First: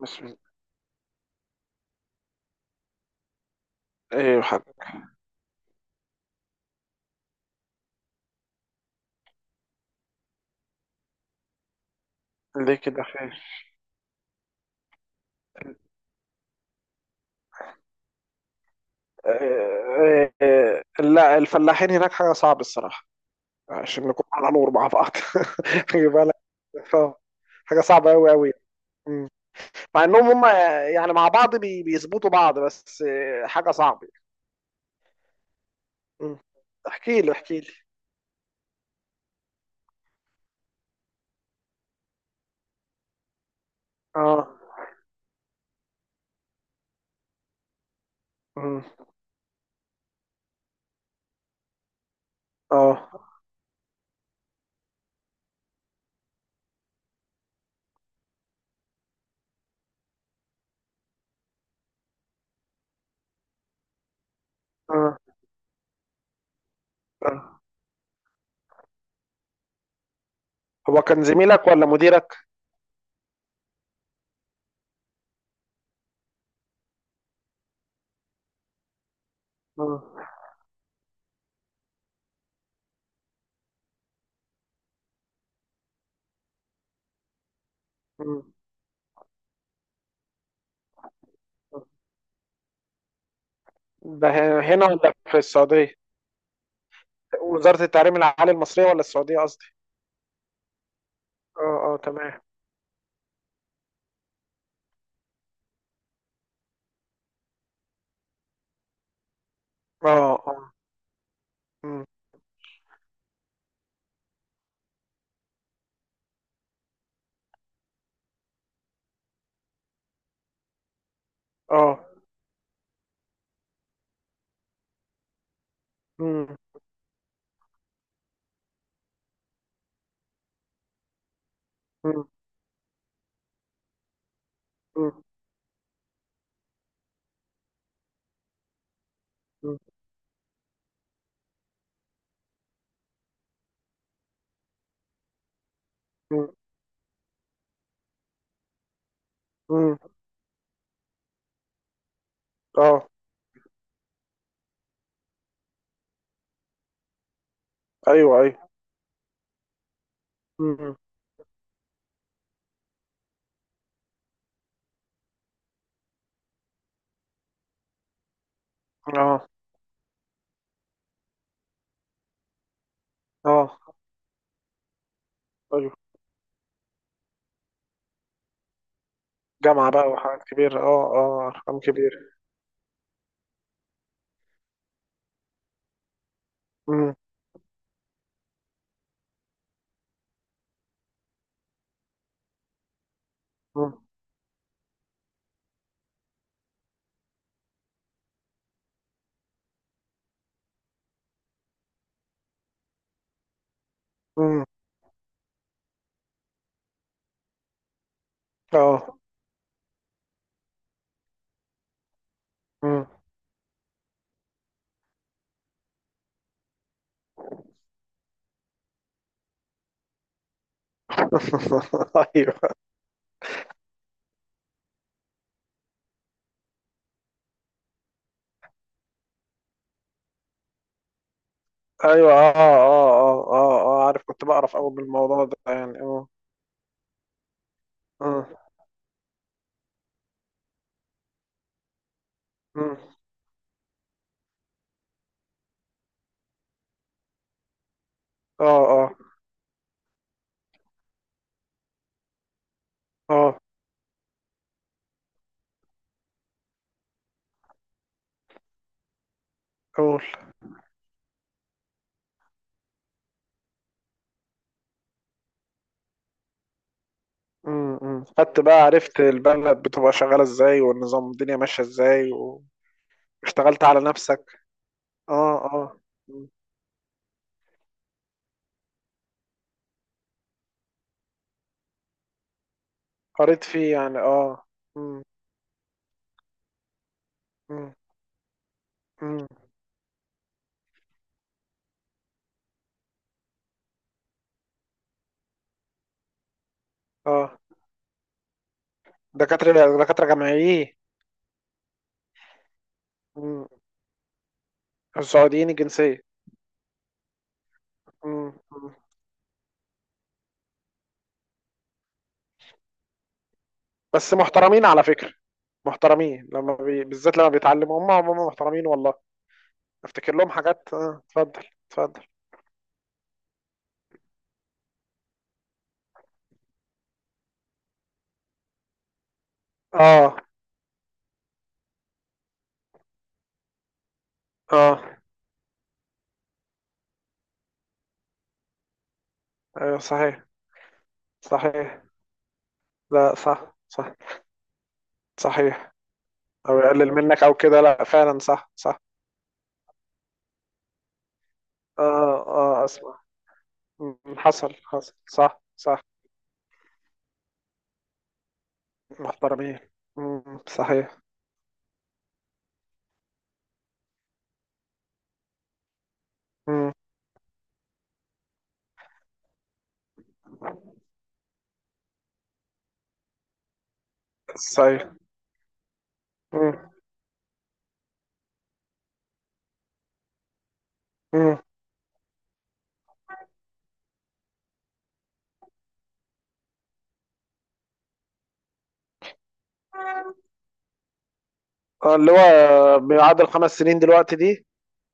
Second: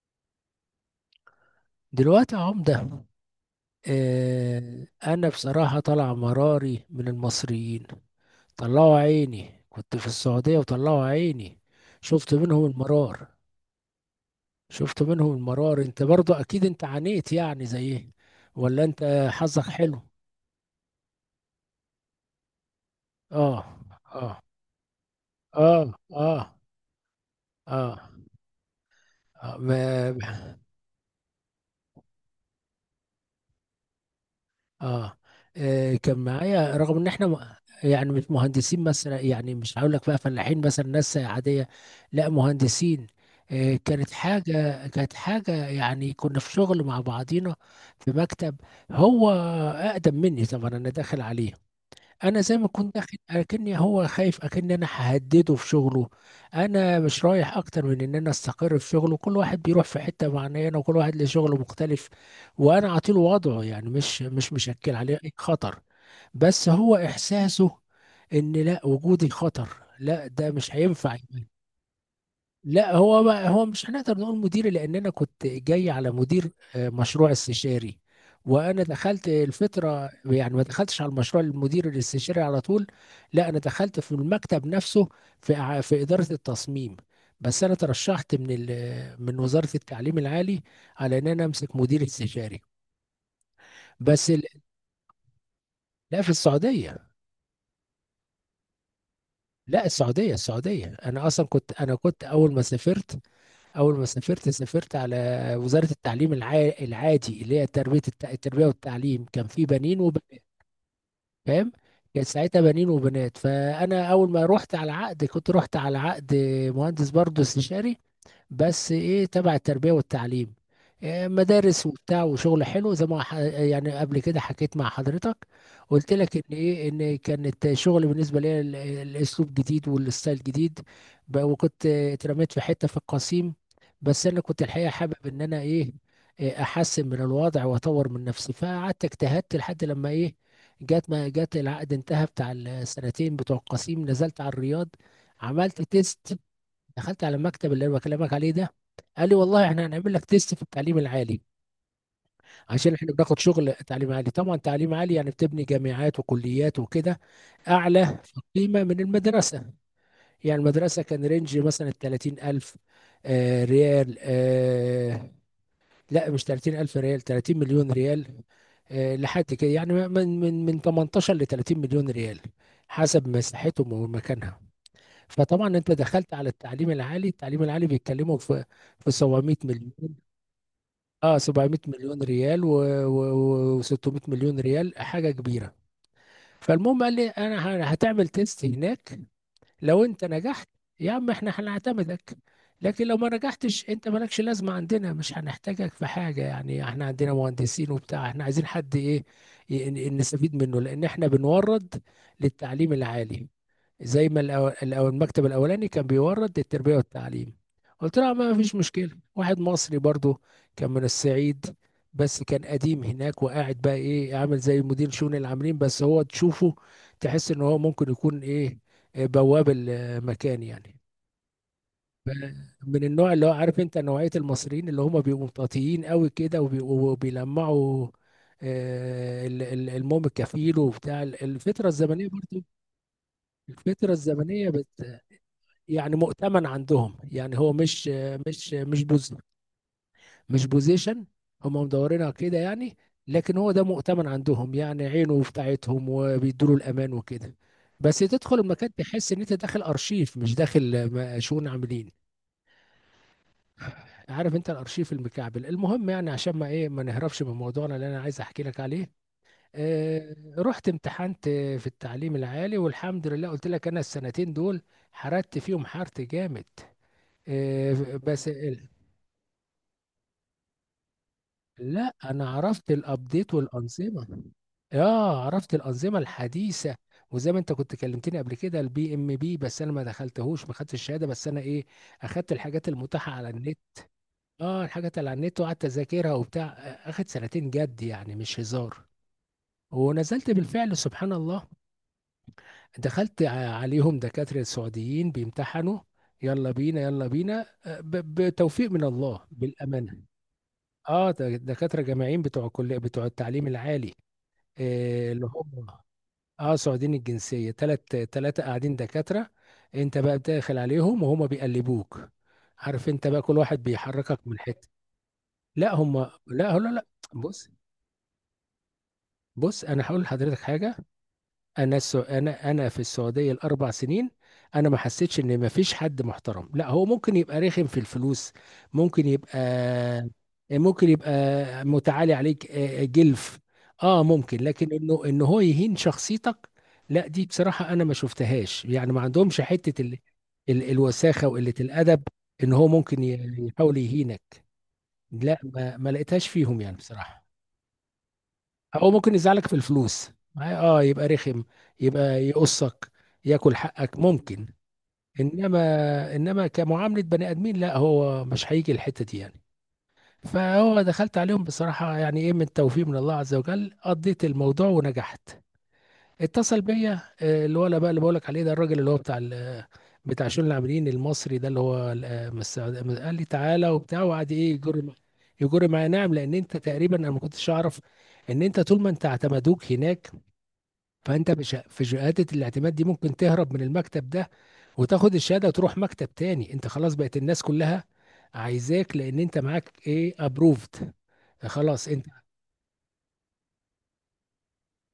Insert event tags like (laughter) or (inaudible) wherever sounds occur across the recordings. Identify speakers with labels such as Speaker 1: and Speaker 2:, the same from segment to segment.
Speaker 1: بسم الله.
Speaker 2: دلوقتي يا عمدة،
Speaker 1: ايوه، حاجة؟
Speaker 2: أنا بصراحة طالع مراري من المصريين. طلعوا عيني، كنت في السعودية وطلعوا عيني. شفت منهم
Speaker 1: ليه كده،
Speaker 2: المرار
Speaker 1: خير؟
Speaker 2: شفت منهم المرار. انت برضو أكيد انت عانيت، يعني زي إيه؟ ولا انت حظك حلو.
Speaker 1: آه، آه، لا، الفلاحين هناك حاجة صعبة الصراحة.
Speaker 2: اه
Speaker 1: عشان نكون
Speaker 2: اه
Speaker 1: على نور مع بعض. (laughs)
Speaker 2: اه
Speaker 1: خلي بالك.
Speaker 2: اه
Speaker 1: آه، حاجة
Speaker 2: اه,
Speaker 1: صعبة أوي أوي. مم. مع
Speaker 2: ما
Speaker 1: إنهم هم يعني مع بعض بيظبطوا بعض، بس حاجة صعبة.
Speaker 2: اه كان
Speaker 1: مم.
Speaker 2: معايا. رغم ان
Speaker 1: احكي
Speaker 2: احنا
Speaker 1: لي، احكي لي.
Speaker 2: يعني مش مهندسين مثلا، يعني مش هقول لك بقى فلاحين مثلا، ناس عادية. لا مهندسين. كانت
Speaker 1: اه.
Speaker 2: حاجة كانت حاجة يعني كنا في شغل مع بعضينا في مكتب.
Speaker 1: مم.
Speaker 2: هو أقدم مني طبعا، أنا داخل عليه. انا زي ما كنت
Speaker 1: اه،
Speaker 2: داخل اكني هو خايف اكني انا ههدده في شغله. انا مش رايح اكتر من ان انا استقر في شغله، كل واحد بيروح في حته معينه، وكل واحد له شغله مختلف، وانا اعطيله وضعه. يعني مش مشكل عليه
Speaker 1: اه.
Speaker 2: اي خطر. بس هو
Speaker 1: آه.
Speaker 2: احساسه ان لا، وجودي خطر، لا ده مش
Speaker 1: هو
Speaker 2: هينفع.
Speaker 1: كان زميلك ولا مديرك؟
Speaker 2: لا هو ما هو مش هنقدر نقول مديري، لان انا كنت جاي على مدير مشروع استشاري. وانا دخلت
Speaker 1: مم.
Speaker 2: الفتره، يعني ما دخلتش على المشروع المدير الاستشاري على طول. لا انا دخلت في المكتب نفسه، في في اداره التصميم. بس انا ترشحت
Speaker 1: مم.
Speaker 2: من وزاره التعليم العالي على ان انا امسك مدير استشاري.
Speaker 1: ده
Speaker 2: بس ال-
Speaker 1: هنا ولا في السعودية؟
Speaker 2: لا في السعوديه.
Speaker 1: وزارة التعليم العالي المصرية ولا السعودية؟
Speaker 2: لا السعوديه، انا اصلا كنت،
Speaker 1: اه،
Speaker 2: انا
Speaker 1: اه،
Speaker 2: كنت
Speaker 1: تمام.
Speaker 2: اول ما سافرت، سافرت على وزاره التعليم العادي، اللي هي تربيه التربيه والتعليم. كان في بنين
Speaker 1: اه،
Speaker 2: وبنات،
Speaker 1: اه.
Speaker 2: فاهم؟
Speaker 1: مم.
Speaker 2: كان ساعتها بنين وبنات. فانا اول ما رحت على عقد، كنت رحت على عقد مهندس برضه استشاري، بس ايه، تبع التربية والتعليم. إيه، مدارس
Speaker 1: اه.
Speaker 2: وبتاع، وشغل حلو. زي ما يعني قبل كده حكيت مع حضرتك، قلت لك ان
Speaker 1: مم.
Speaker 2: ايه، ان كانت شغل بالنسبة لي الاسلوب جديد، والستايل جديد. وكنت
Speaker 1: مم.
Speaker 2: اترميت في حتة في القصيم. بس انا كنت الحقيقة
Speaker 1: مم.
Speaker 2: حابب ان انا ايه، إيه، احسن من الوضع واطور من نفسي. فقعدت اجتهدت
Speaker 1: مم.
Speaker 2: لحد لما ايه، جت ما جت، العقد انتهى بتاع السنتين بتوع القصيم، نزلت على الرياض، عملت تيست،
Speaker 1: مم.
Speaker 2: دخلت على المكتب اللي انا بكلمك عليه ده. قال لي والله احنا
Speaker 1: مم.
Speaker 2: هنعمل لك تيست في التعليم العالي، عشان
Speaker 1: اه.
Speaker 2: احنا بناخد شغل تعليم عالي. طبعا تعليم عالي يعني بتبني جامعات وكليات وكده، اعلى في
Speaker 1: ايوه، ايوه.
Speaker 2: القيمه من المدرسه. يعني
Speaker 1: مم.
Speaker 2: المدرسه كان رينج مثلا 30,000، آه ريال، آه، لا مش 30,000 ريال، 30 مليون ريال. لحد
Speaker 1: اه،
Speaker 2: كده يعني، من 18 ل 30 مليون ريال، حسب
Speaker 1: اه.
Speaker 2: مساحتهم ومكانها. فطبعا انت
Speaker 1: ايوه،
Speaker 2: دخلت على التعليم العالي، التعليم العالي بيتكلموا في 700
Speaker 1: جامعة بقى
Speaker 2: مليون.
Speaker 1: وحاجات كبيرة، اه،
Speaker 2: اه
Speaker 1: اه،
Speaker 2: 700
Speaker 1: ارقام كبيرة.
Speaker 2: مليون ريال و600 مليون ريال، حاجه كبيره. فالمهم قال
Speaker 1: مم.
Speaker 2: لي انا هتعمل تيست هناك. لو انت نجحت، يا عم احنا هنعتمدك. لكن لو ما نجحتش،
Speaker 1: مم.
Speaker 2: انت مالكش لازمه عندنا، مش هنحتاجك في حاجه. يعني احنا عندنا مهندسين وبتاع، احنا عايزين حد ايه، نستفيد منه، لان احنا بنورد للتعليم العالي. زي ما
Speaker 1: مم.
Speaker 2: الأول، المكتب الأولاني كان بيورد التربية والتعليم. قلت لها ما فيش مشكلة.
Speaker 1: اه.
Speaker 2: واحد مصري برضو، كان من الصعيد، بس كان قديم
Speaker 1: مم.
Speaker 2: هناك، وقاعد بقى ايه، عامل زي مدير شؤون العاملين. بس هو تشوفه تحس ان هو ممكن يكون ايه، إيه، بواب المكان يعني. ف-
Speaker 1: (laughs) ايوه،
Speaker 2: من النوع اللي هو، عارف انت نوعية المصريين اللي هم بيبقوا مطاطيين قوي كده، وبيلمعوا. الموم الكفيل، وبتاع الفترة الزمنية
Speaker 1: ايوه. اه،
Speaker 2: برضو.
Speaker 1: اه، اه، اه، اه،
Speaker 2: الفترة
Speaker 1: عارف، كنت
Speaker 2: الزمنية،
Speaker 1: بعرف قوي بالموضوع ده يعني،
Speaker 2: يعني
Speaker 1: اه.
Speaker 2: مؤتمن عندهم، يعني هو مش،
Speaker 1: اه.
Speaker 2: مش بوز، مش بوزيشن، هم مدورينها كده يعني.
Speaker 1: مم.
Speaker 2: لكن هو ده مؤتمن عندهم، يعني عينه بتاعتهم، وبيدوا له الامان وكده. بس تدخل
Speaker 1: اه،
Speaker 2: المكان
Speaker 1: اه،
Speaker 2: تحس ان انت داخل ارشيف، مش داخل شؤون عاملين.
Speaker 1: اه،
Speaker 2: عارف انت الارشيف المكعبل. المهم، يعني عشان ما ايه، ما نهربش من موضوعنا اللي انا عايز احكي لك عليه.
Speaker 1: قول.
Speaker 2: آه رحت امتحنت في التعليم العالي والحمد لله. قلت لك انا السنتين دول حرقت فيهم، حرت جامد.
Speaker 1: مم.
Speaker 2: آه،
Speaker 1: مم.
Speaker 2: بس
Speaker 1: خدت بقى، عرفت البلد بتبقى شغالة ازاي والنظام الدنيا ماشية
Speaker 2: لا
Speaker 1: ازاي
Speaker 2: انا
Speaker 1: و
Speaker 2: عرفت الابديت
Speaker 1: اشتغلت على
Speaker 2: والانظمه.
Speaker 1: نفسك.
Speaker 2: اه
Speaker 1: اه،
Speaker 2: عرفت
Speaker 1: اه.
Speaker 2: الانظمه
Speaker 1: مم.
Speaker 2: الحديثه. وزي ما انت كنت كلمتني قبل كده، البي ام بي، بس انا ما دخلتهوش، ما خدتش الشهاده، بس انا ايه، اخدت الحاجات المتاحه على
Speaker 1: قريت
Speaker 2: النت.
Speaker 1: فيه يعني، اه.
Speaker 2: اه الحاجات
Speaker 1: مم.
Speaker 2: اللي على النت، وقعدت اذاكرها وبتاع. اخد سنتين
Speaker 1: مم.
Speaker 2: جد يعني، مش هزار.
Speaker 1: مم.
Speaker 2: ونزلت بالفعل، سبحان الله. دخلت عليهم دكاتره سعوديين بيمتحنوا. يلا بينا يلا
Speaker 1: اه.
Speaker 2: بينا، بتوفيق من الله
Speaker 1: دكاترة،
Speaker 2: بالامانه.
Speaker 1: دكاترة جامعيين.
Speaker 2: اه دكاتره جامعيين، بتوع كل بتوع التعليم
Speaker 1: مم.
Speaker 2: العالي، إيه اللي
Speaker 1: السعوديين
Speaker 2: هم،
Speaker 1: الجنسية؟
Speaker 2: اه سعوديين الجنسيه. تلات
Speaker 1: مم.
Speaker 2: تلاته
Speaker 1: مم.
Speaker 2: قاعدين دكاتره. انت بقى داخل عليهم وهم بيقلبوك، عارف انت بقى كل واحد
Speaker 1: بس
Speaker 2: بيحركك من
Speaker 1: محترمين
Speaker 2: حته.
Speaker 1: على فكرة.
Speaker 2: لا هم،
Speaker 1: محترمين لما
Speaker 2: لا لا لا.
Speaker 1: بالذات لما
Speaker 2: بص
Speaker 1: بيتعلموا هم محترمين والله.
Speaker 2: بص، انا هقول
Speaker 1: افتكر لهم
Speaker 2: لحضرتك
Speaker 1: حاجات،
Speaker 2: حاجه.
Speaker 1: اه، اتفضل. اتفضل.
Speaker 2: انا في السعوديه الاربع سنين، انا ما حسيتش ان ما فيش حد محترم. لا، هو ممكن يبقى رخم في الفلوس، ممكن يبقى
Speaker 1: اه،
Speaker 2: ممكن يبقى متعالي عليك، جلف، اه ممكن. لكن
Speaker 1: اه.
Speaker 2: انه ان هو يهين شخصيتك، لا دي بصراحه انا ما شفتهاش. يعني ما عندهمش
Speaker 1: ايوه،
Speaker 2: حته
Speaker 1: صحيح.
Speaker 2: الوساخه وقله
Speaker 1: صحيح.
Speaker 2: الادب، ان هو ممكن
Speaker 1: لا، صح،
Speaker 2: يحاول
Speaker 1: صح.
Speaker 2: يهينك. لا
Speaker 1: صحيح.
Speaker 2: ما لقيتهاش
Speaker 1: او
Speaker 2: فيهم يعني
Speaker 1: يقلل منك
Speaker 2: بصراحه.
Speaker 1: او كده، لا، فعلا صح، صح.
Speaker 2: هو ممكن يزعلك في الفلوس، اه، يبقى رخم، يبقى
Speaker 1: اه، اه،
Speaker 2: يقصك،
Speaker 1: اسمع.
Speaker 2: ياكل
Speaker 1: مم.
Speaker 2: حقك ممكن.
Speaker 1: حصل، حصل، صح،
Speaker 2: انما،
Speaker 1: صح.
Speaker 2: انما كمعامله بني ادمين، لا هو مش هيجي الحته دي يعني.
Speaker 1: محترمين. مم.
Speaker 2: فهو
Speaker 1: صحيح.
Speaker 2: دخلت عليهم بصراحه، يعني ايه، من توفيق من الله عز وجل قضيت الموضوع ونجحت. اتصل
Speaker 1: مم.
Speaker 2: بيا، الولا بقى اللي بقولك عليه ده، الراجل اللي هو بتاع بتاع شؤون العاملين المصري ده، اللي هو قال لي تعالى وبتاع، وقعد ايه،
Speaker 1: صحيح.
Speaker 2: يجر معايا. نعم، لان انت
Speaker 1: مم.
Speaker 2: تقريبا، انا ما كنتش اعرف ان انت طول ما انت اعتمدوك هناك، فانت
Speaker 1: مم.
Speaker 2: في شهاده الاعتماد دي ممكن تهرب من المكتب ده، وتاخد الشهاده وتروح مكتب تاني. انت خلاص بقت الناس كلها عايزاك، لان انت معاك ايه، ابروفد. خلاص انت.
Speaker 1: اللي هو بيعادل خمس سنين دلوقتي دي.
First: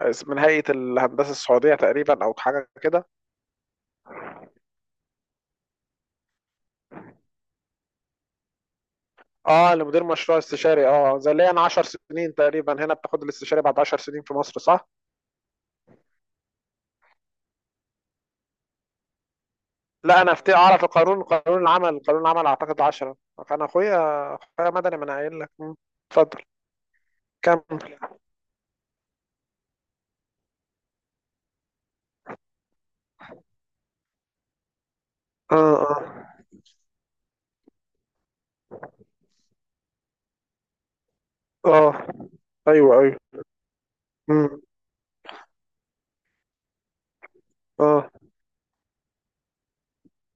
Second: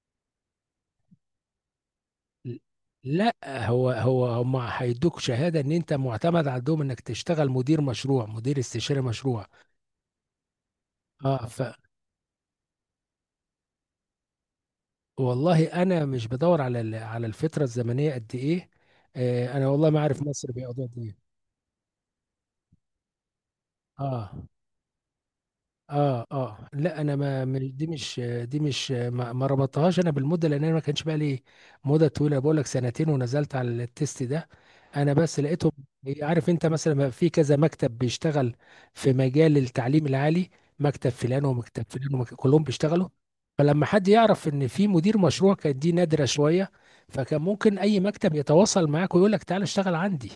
Speaker 1: من هيئة الهندسة السعودية تقريبا أو حاجة كده.
Speaker 2: لا، هو هو هم هيدوك شهاده ان انت معتمد عندهم، انك تشتغل مدير مشروع، مدير استشاري مشروع.
Speaker 1: اه، لمدير مشروع استشاري، اه، زي
Speaker 2: اه
Speaker 1: اللي
Speaker 2: ف
Speaker 1: انا 10 سنين تقريبا هنا بتاخد الاستشاري بعد 10 سنين في مصر، صح؟
Speaker 2: والله انا مش بدور على الفتره الزمنيه قد ايه. آه انا والله ما عارف
Speaker 1: لا، انا
Speaker 2: مصر
Speaker 1: افتي، اعرف
Speaker 2: بيقعدوا قد ايه.
Speaker 1: القانون، قانون العمل، قانون العمل اعتقد 10. كان اخويا،
Speaker 2: اه
Speaker 1: اخويا مدني، ما انا قايل لك. مم. اتفضل.
Speaker 2: اه لا انا
Speaker 1: كمل.
Speaker 2: دي مش، دي مش، ما ربطتهاش انا بالمده، لان انا ما كانش بقى لي مده طويله. بقول لك سنتين ونزلت على التيست ده. انا بس لقيتهم،
Speaker 1: اه، اه،
Speaker 2: عارف انت مثلا، ما في كذا مكتب بيشتغل في مجال التعليم العالي، مكتب فلان ومكتب
Speaker 1: اه.
Speaker 2: فلان ومكتب، كلهم
Speaker 1: ايوه،
Speaker 2: بيشتغلوا.
Speaker 1: ايوه.
Speaker 2: فلما حد يعرف
Speaker 1: مم.
Speaker 2: ان في مدير مشروع، كانت دي نادره شويه. فكان ممكن اي
Speaker 1: اه.
Speaker 2: مكتب يتواصل معاك ويقول لك تعالى اشتغل عندي.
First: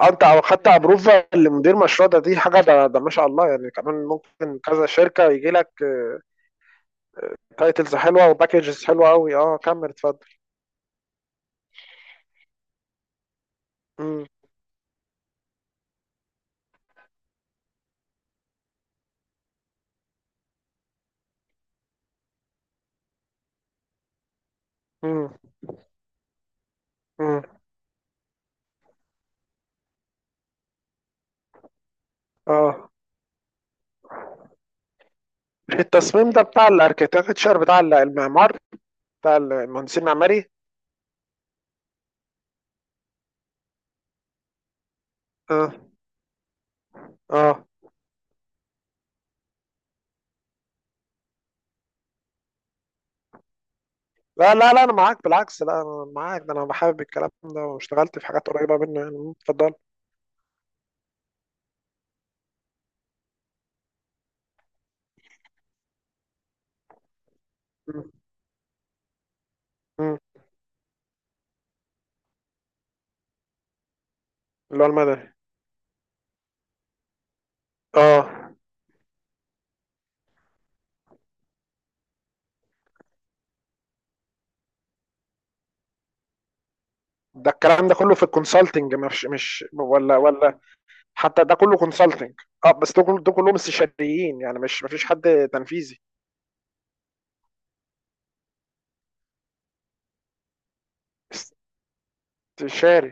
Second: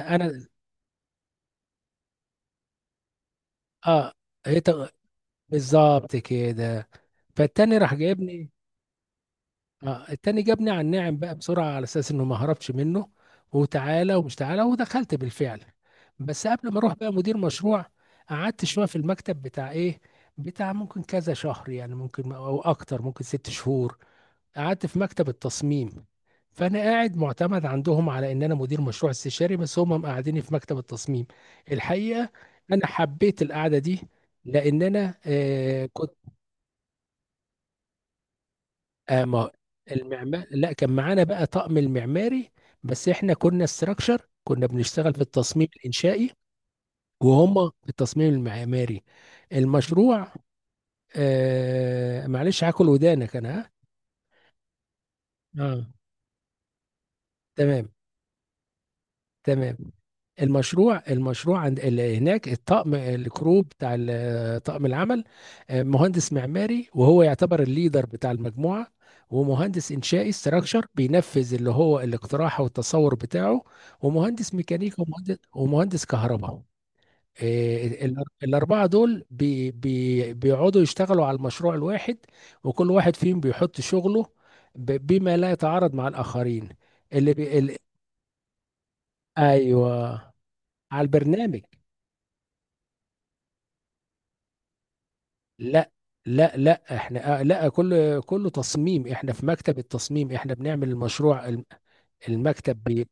Speaker 1: انت او
Speaker 2: انا
Speaker 1: حتى ابروفا لمدير مشروع ده، دي حاجه، ده ما شاء الله، يعني كمان
Speaker 2: اه
Speaker 1: ممكن
Speaker 2: هي-
Speaker 1: كذا شركه يجي لك.
Speaker 2: بالظبط كده. فالتاني راح
Speaker 1: تايتلز حلوه
Speaker 2: جايبني.
Speaker 1: وباكجز حلوه قوي، اه، كمل، اتفضل.
Speaker 2: التاني جابني على الناعم بقى بسرعة، على أساس إنه ما هربش منه. وتعالى
Speaker 1: امم.
Speaker 2: ومش تعالى، ودخلت بالفعل. بس قبل ما أروح بقى مدير مشروع، قعدت شوية في المكتب بتاع إيه، بتاع ممكن كذا شهر يعني، ممكن أو أكتر، ممكن ست شهور. قعدت في
Speaker 1: امم.
Speaker 2: مكتب التصميم، فأنا قاعد
Speaker 1: امم.
Speaker 2: معتمد عندهم على إن أنا مدير مشروع استشاري، بس هم مقعديني في مكتب التصميم. الحقيقة أنا
Speaker 1: اه.
Speaker 2: حبيت القعدة دي، لأن أنا
Speaker 1: التصميم ده بتاع الاركيتكتشر بتاع المعمار.
Speaker 2: آه
Speaker 1: بتاع
Speaker 2: ما
Speaker 1: المهندسين المعماري.
Speaker 2: المعمار. لا، كان معانا بقى طقم المعماري، بس احنا كنا استراكشر، كنا بنشتغل في التصميم
Speaker 1: اه،
Speaker 2: الانشائي،
Speaker 1: اه،
Speaker 2: وهم في التصميم المعماري. المشروع، آه معلش هاكل ودانك انا. ها،
Speaker 1: لا، لا، لا، انا معاك، بالعكس، لا
Speaker 2: اه،
Speaker 1: انا معاك، ده انا بحب الكلام ده
Speaker 2: تمام
Speaker 1: واشتغلت في حاجات قريبه منه يعني، اتفضل.
Speaker 2: تمام. المشروع عند اللي هناك، الطقم الكرو بتاع طقم العمل، مهندس معماري، وهو يعتبر الليدر
Speaker 1: مم.
Speaker 2: بتاع المجموعة، ومهندس
Speaker 1: مم.
Speaker 2: إنشائي استراكشر بينفذ اللي هو الاقتراح والتصور بتاعه، ومهندس
Speaker 1: اللي هو
Speaker 2: ميكانيكا،
Speaker 1: المدني.
Speaker 2: ومهندس كهرباء.
Speaker 1: اه،
Speaker 2: الأربعة دول بي بيقعدوا يشتغلوا على المشروع الواحد. وكل واحد فيهم بيحط شغله بما لا يتعارض مع الآخرين، اللي
Speaker 1: ده الكلام ده كله في الكونسلتنج، مش ولا
Speaker 2: ايوه
Speaker 1: ولا
Speaker 2: على
Speaker 1: حتى ده
Speaker 2: البرنامج.
Speaker 1: كله كونسلتنج. اه، بس ده كله، ده كلهم استشاريين يعني، مش مفيش حد
Speaker 2: لا
Speaker 1: تنفيذي.
Speaker 2: لا لا احنا، لا كله كله تصميم، احنا في مكتب التصميم، احنا بنعمل المشروع المكتب بي
Speaker 1: استشاري.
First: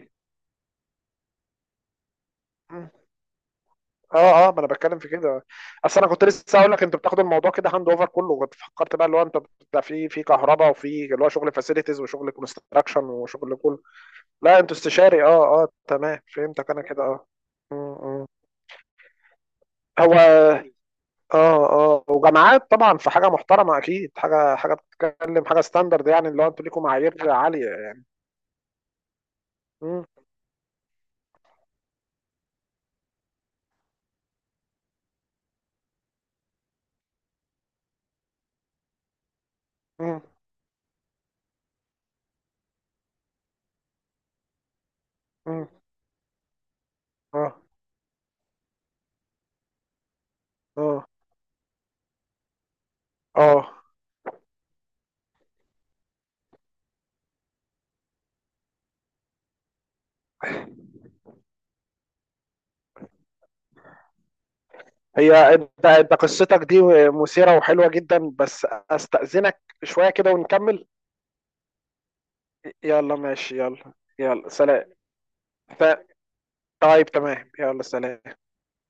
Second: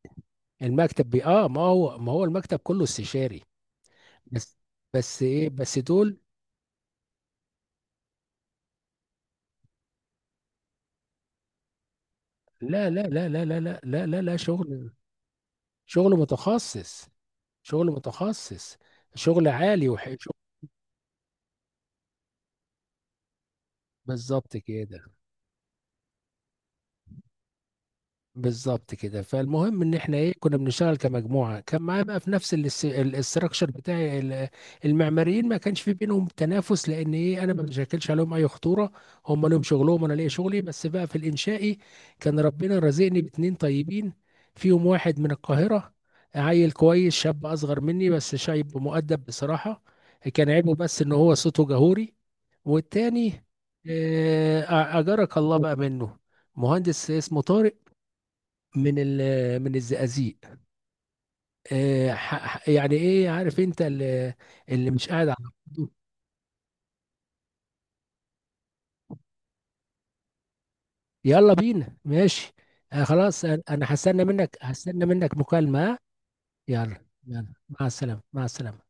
Speaker 2: المكتب بي، اه ما هو المكتب كله
Speaker 1: مم.
Speaker 2: استشاري.
Speaker 1: اه، اه،
Speaker 2: بس
Speaker 1: ما انا بتكلم في
Speaker 2: بس
Speaker 1: كده.
Speaker 2: ايه، بس
Speaker 1: اصل انا
Speaker 2: دول،
Speaker 1: كنت لسه هقول لك انتوا بتاخدوا الموضوع كده هاند اوفر كله، كنت فكرت بقى اللي هو انت بتاع في كهرباء وفي اللي هو شغل فاسيلتيز وشغل كونستراكشن وشغل كله.
Speaker 2: لا
Speaker 1: لا، انتوا
Speaker 2: شغل،
Speaker 1: استشاري، اه، اه،
Speaker 2: شغل
Speaker 1: تمام، فهمتك انا كده،
Speaker 2: متخصص
Speaker 1: اه.
Speaker 2: شغل
Speaker 1: مم. مم.
Speaker 2: متخصص، شغل عالي وحلو.
Speaker 1: هو. اه، اه، وجامعات طبعا في حاجه محترمه اكيد،
Speaker 2: بالظبط
Speaker 1: حاجه، حاجه
Speaker 2: كده،
Speaker 1: بتتكلم حاجه ستاندرد يعني، اللي هو انتوا ليكم معايير عاليه يعني.
Speaker 2: بالظبط كده. فالمهم ان
Speaker 1: مم.
Speaker 2: احنا ايه، كنا بنشتغل كمجموعه. كان معايا بقى في نفس الاستراكشر بتاعي المعماريين ما كانش في بينهم تنافس، لان ايه، انا ما بشكلش عليهم اي خطوره. هم لهم شغلهم وانا
Speaker 1: مم.
Speaker 2: ليا شغلي. بس بقى في الانشائي، كان ربنا رزقني باتنين طيبين. فيهم واحد من
Speaker 1: مم.
Speaker 2: القاهره، عيل كويس، شاب
Speaker 1: اه،
Speaker 2: اصغر مني بس شايب، مؤدب بصراحه. كان عيبه بس
Speaker 1: اه،
Speaker 2: ان هو صوته جهوري. والتاني،
Speaker 1: اه،
Speaker 2: آه، اجرك الله بقى منه، مهندس اسمه طارق من ال من الزقازيق. يعني ايه، عارف انت اللي مش قاعد على
Speaker 1: هي انت
Speaker 2: بعضه.
Speaker 1: انت قصتك دي مثيرة وحلوة جدا، بس استأذنك شوية كده ونكمل.
Speaker 2: يلا بينا ماشي، آه
Speaker 1: يلا،
Speaker 2: خلاص
Speaker 1: ماشي،
Speaker 2: أنا
Speaker 1: يلا.
Speaker 2: هستنى
Speaker 1: يلا،
Speaker 2: منك،
Speaker 1: سلام.
Speaker 2: هستنى منك مكالمة، آه؟
Speaker 1: ف-
Speaker 2: يلا
Speaker 1: طيب، تمام،
Speaker 2: يلا،
Speaker 1: يلا،
Speaker 2: مع السلامة،
Speaker 1: سلام.
Speaker 2: مع السلامة.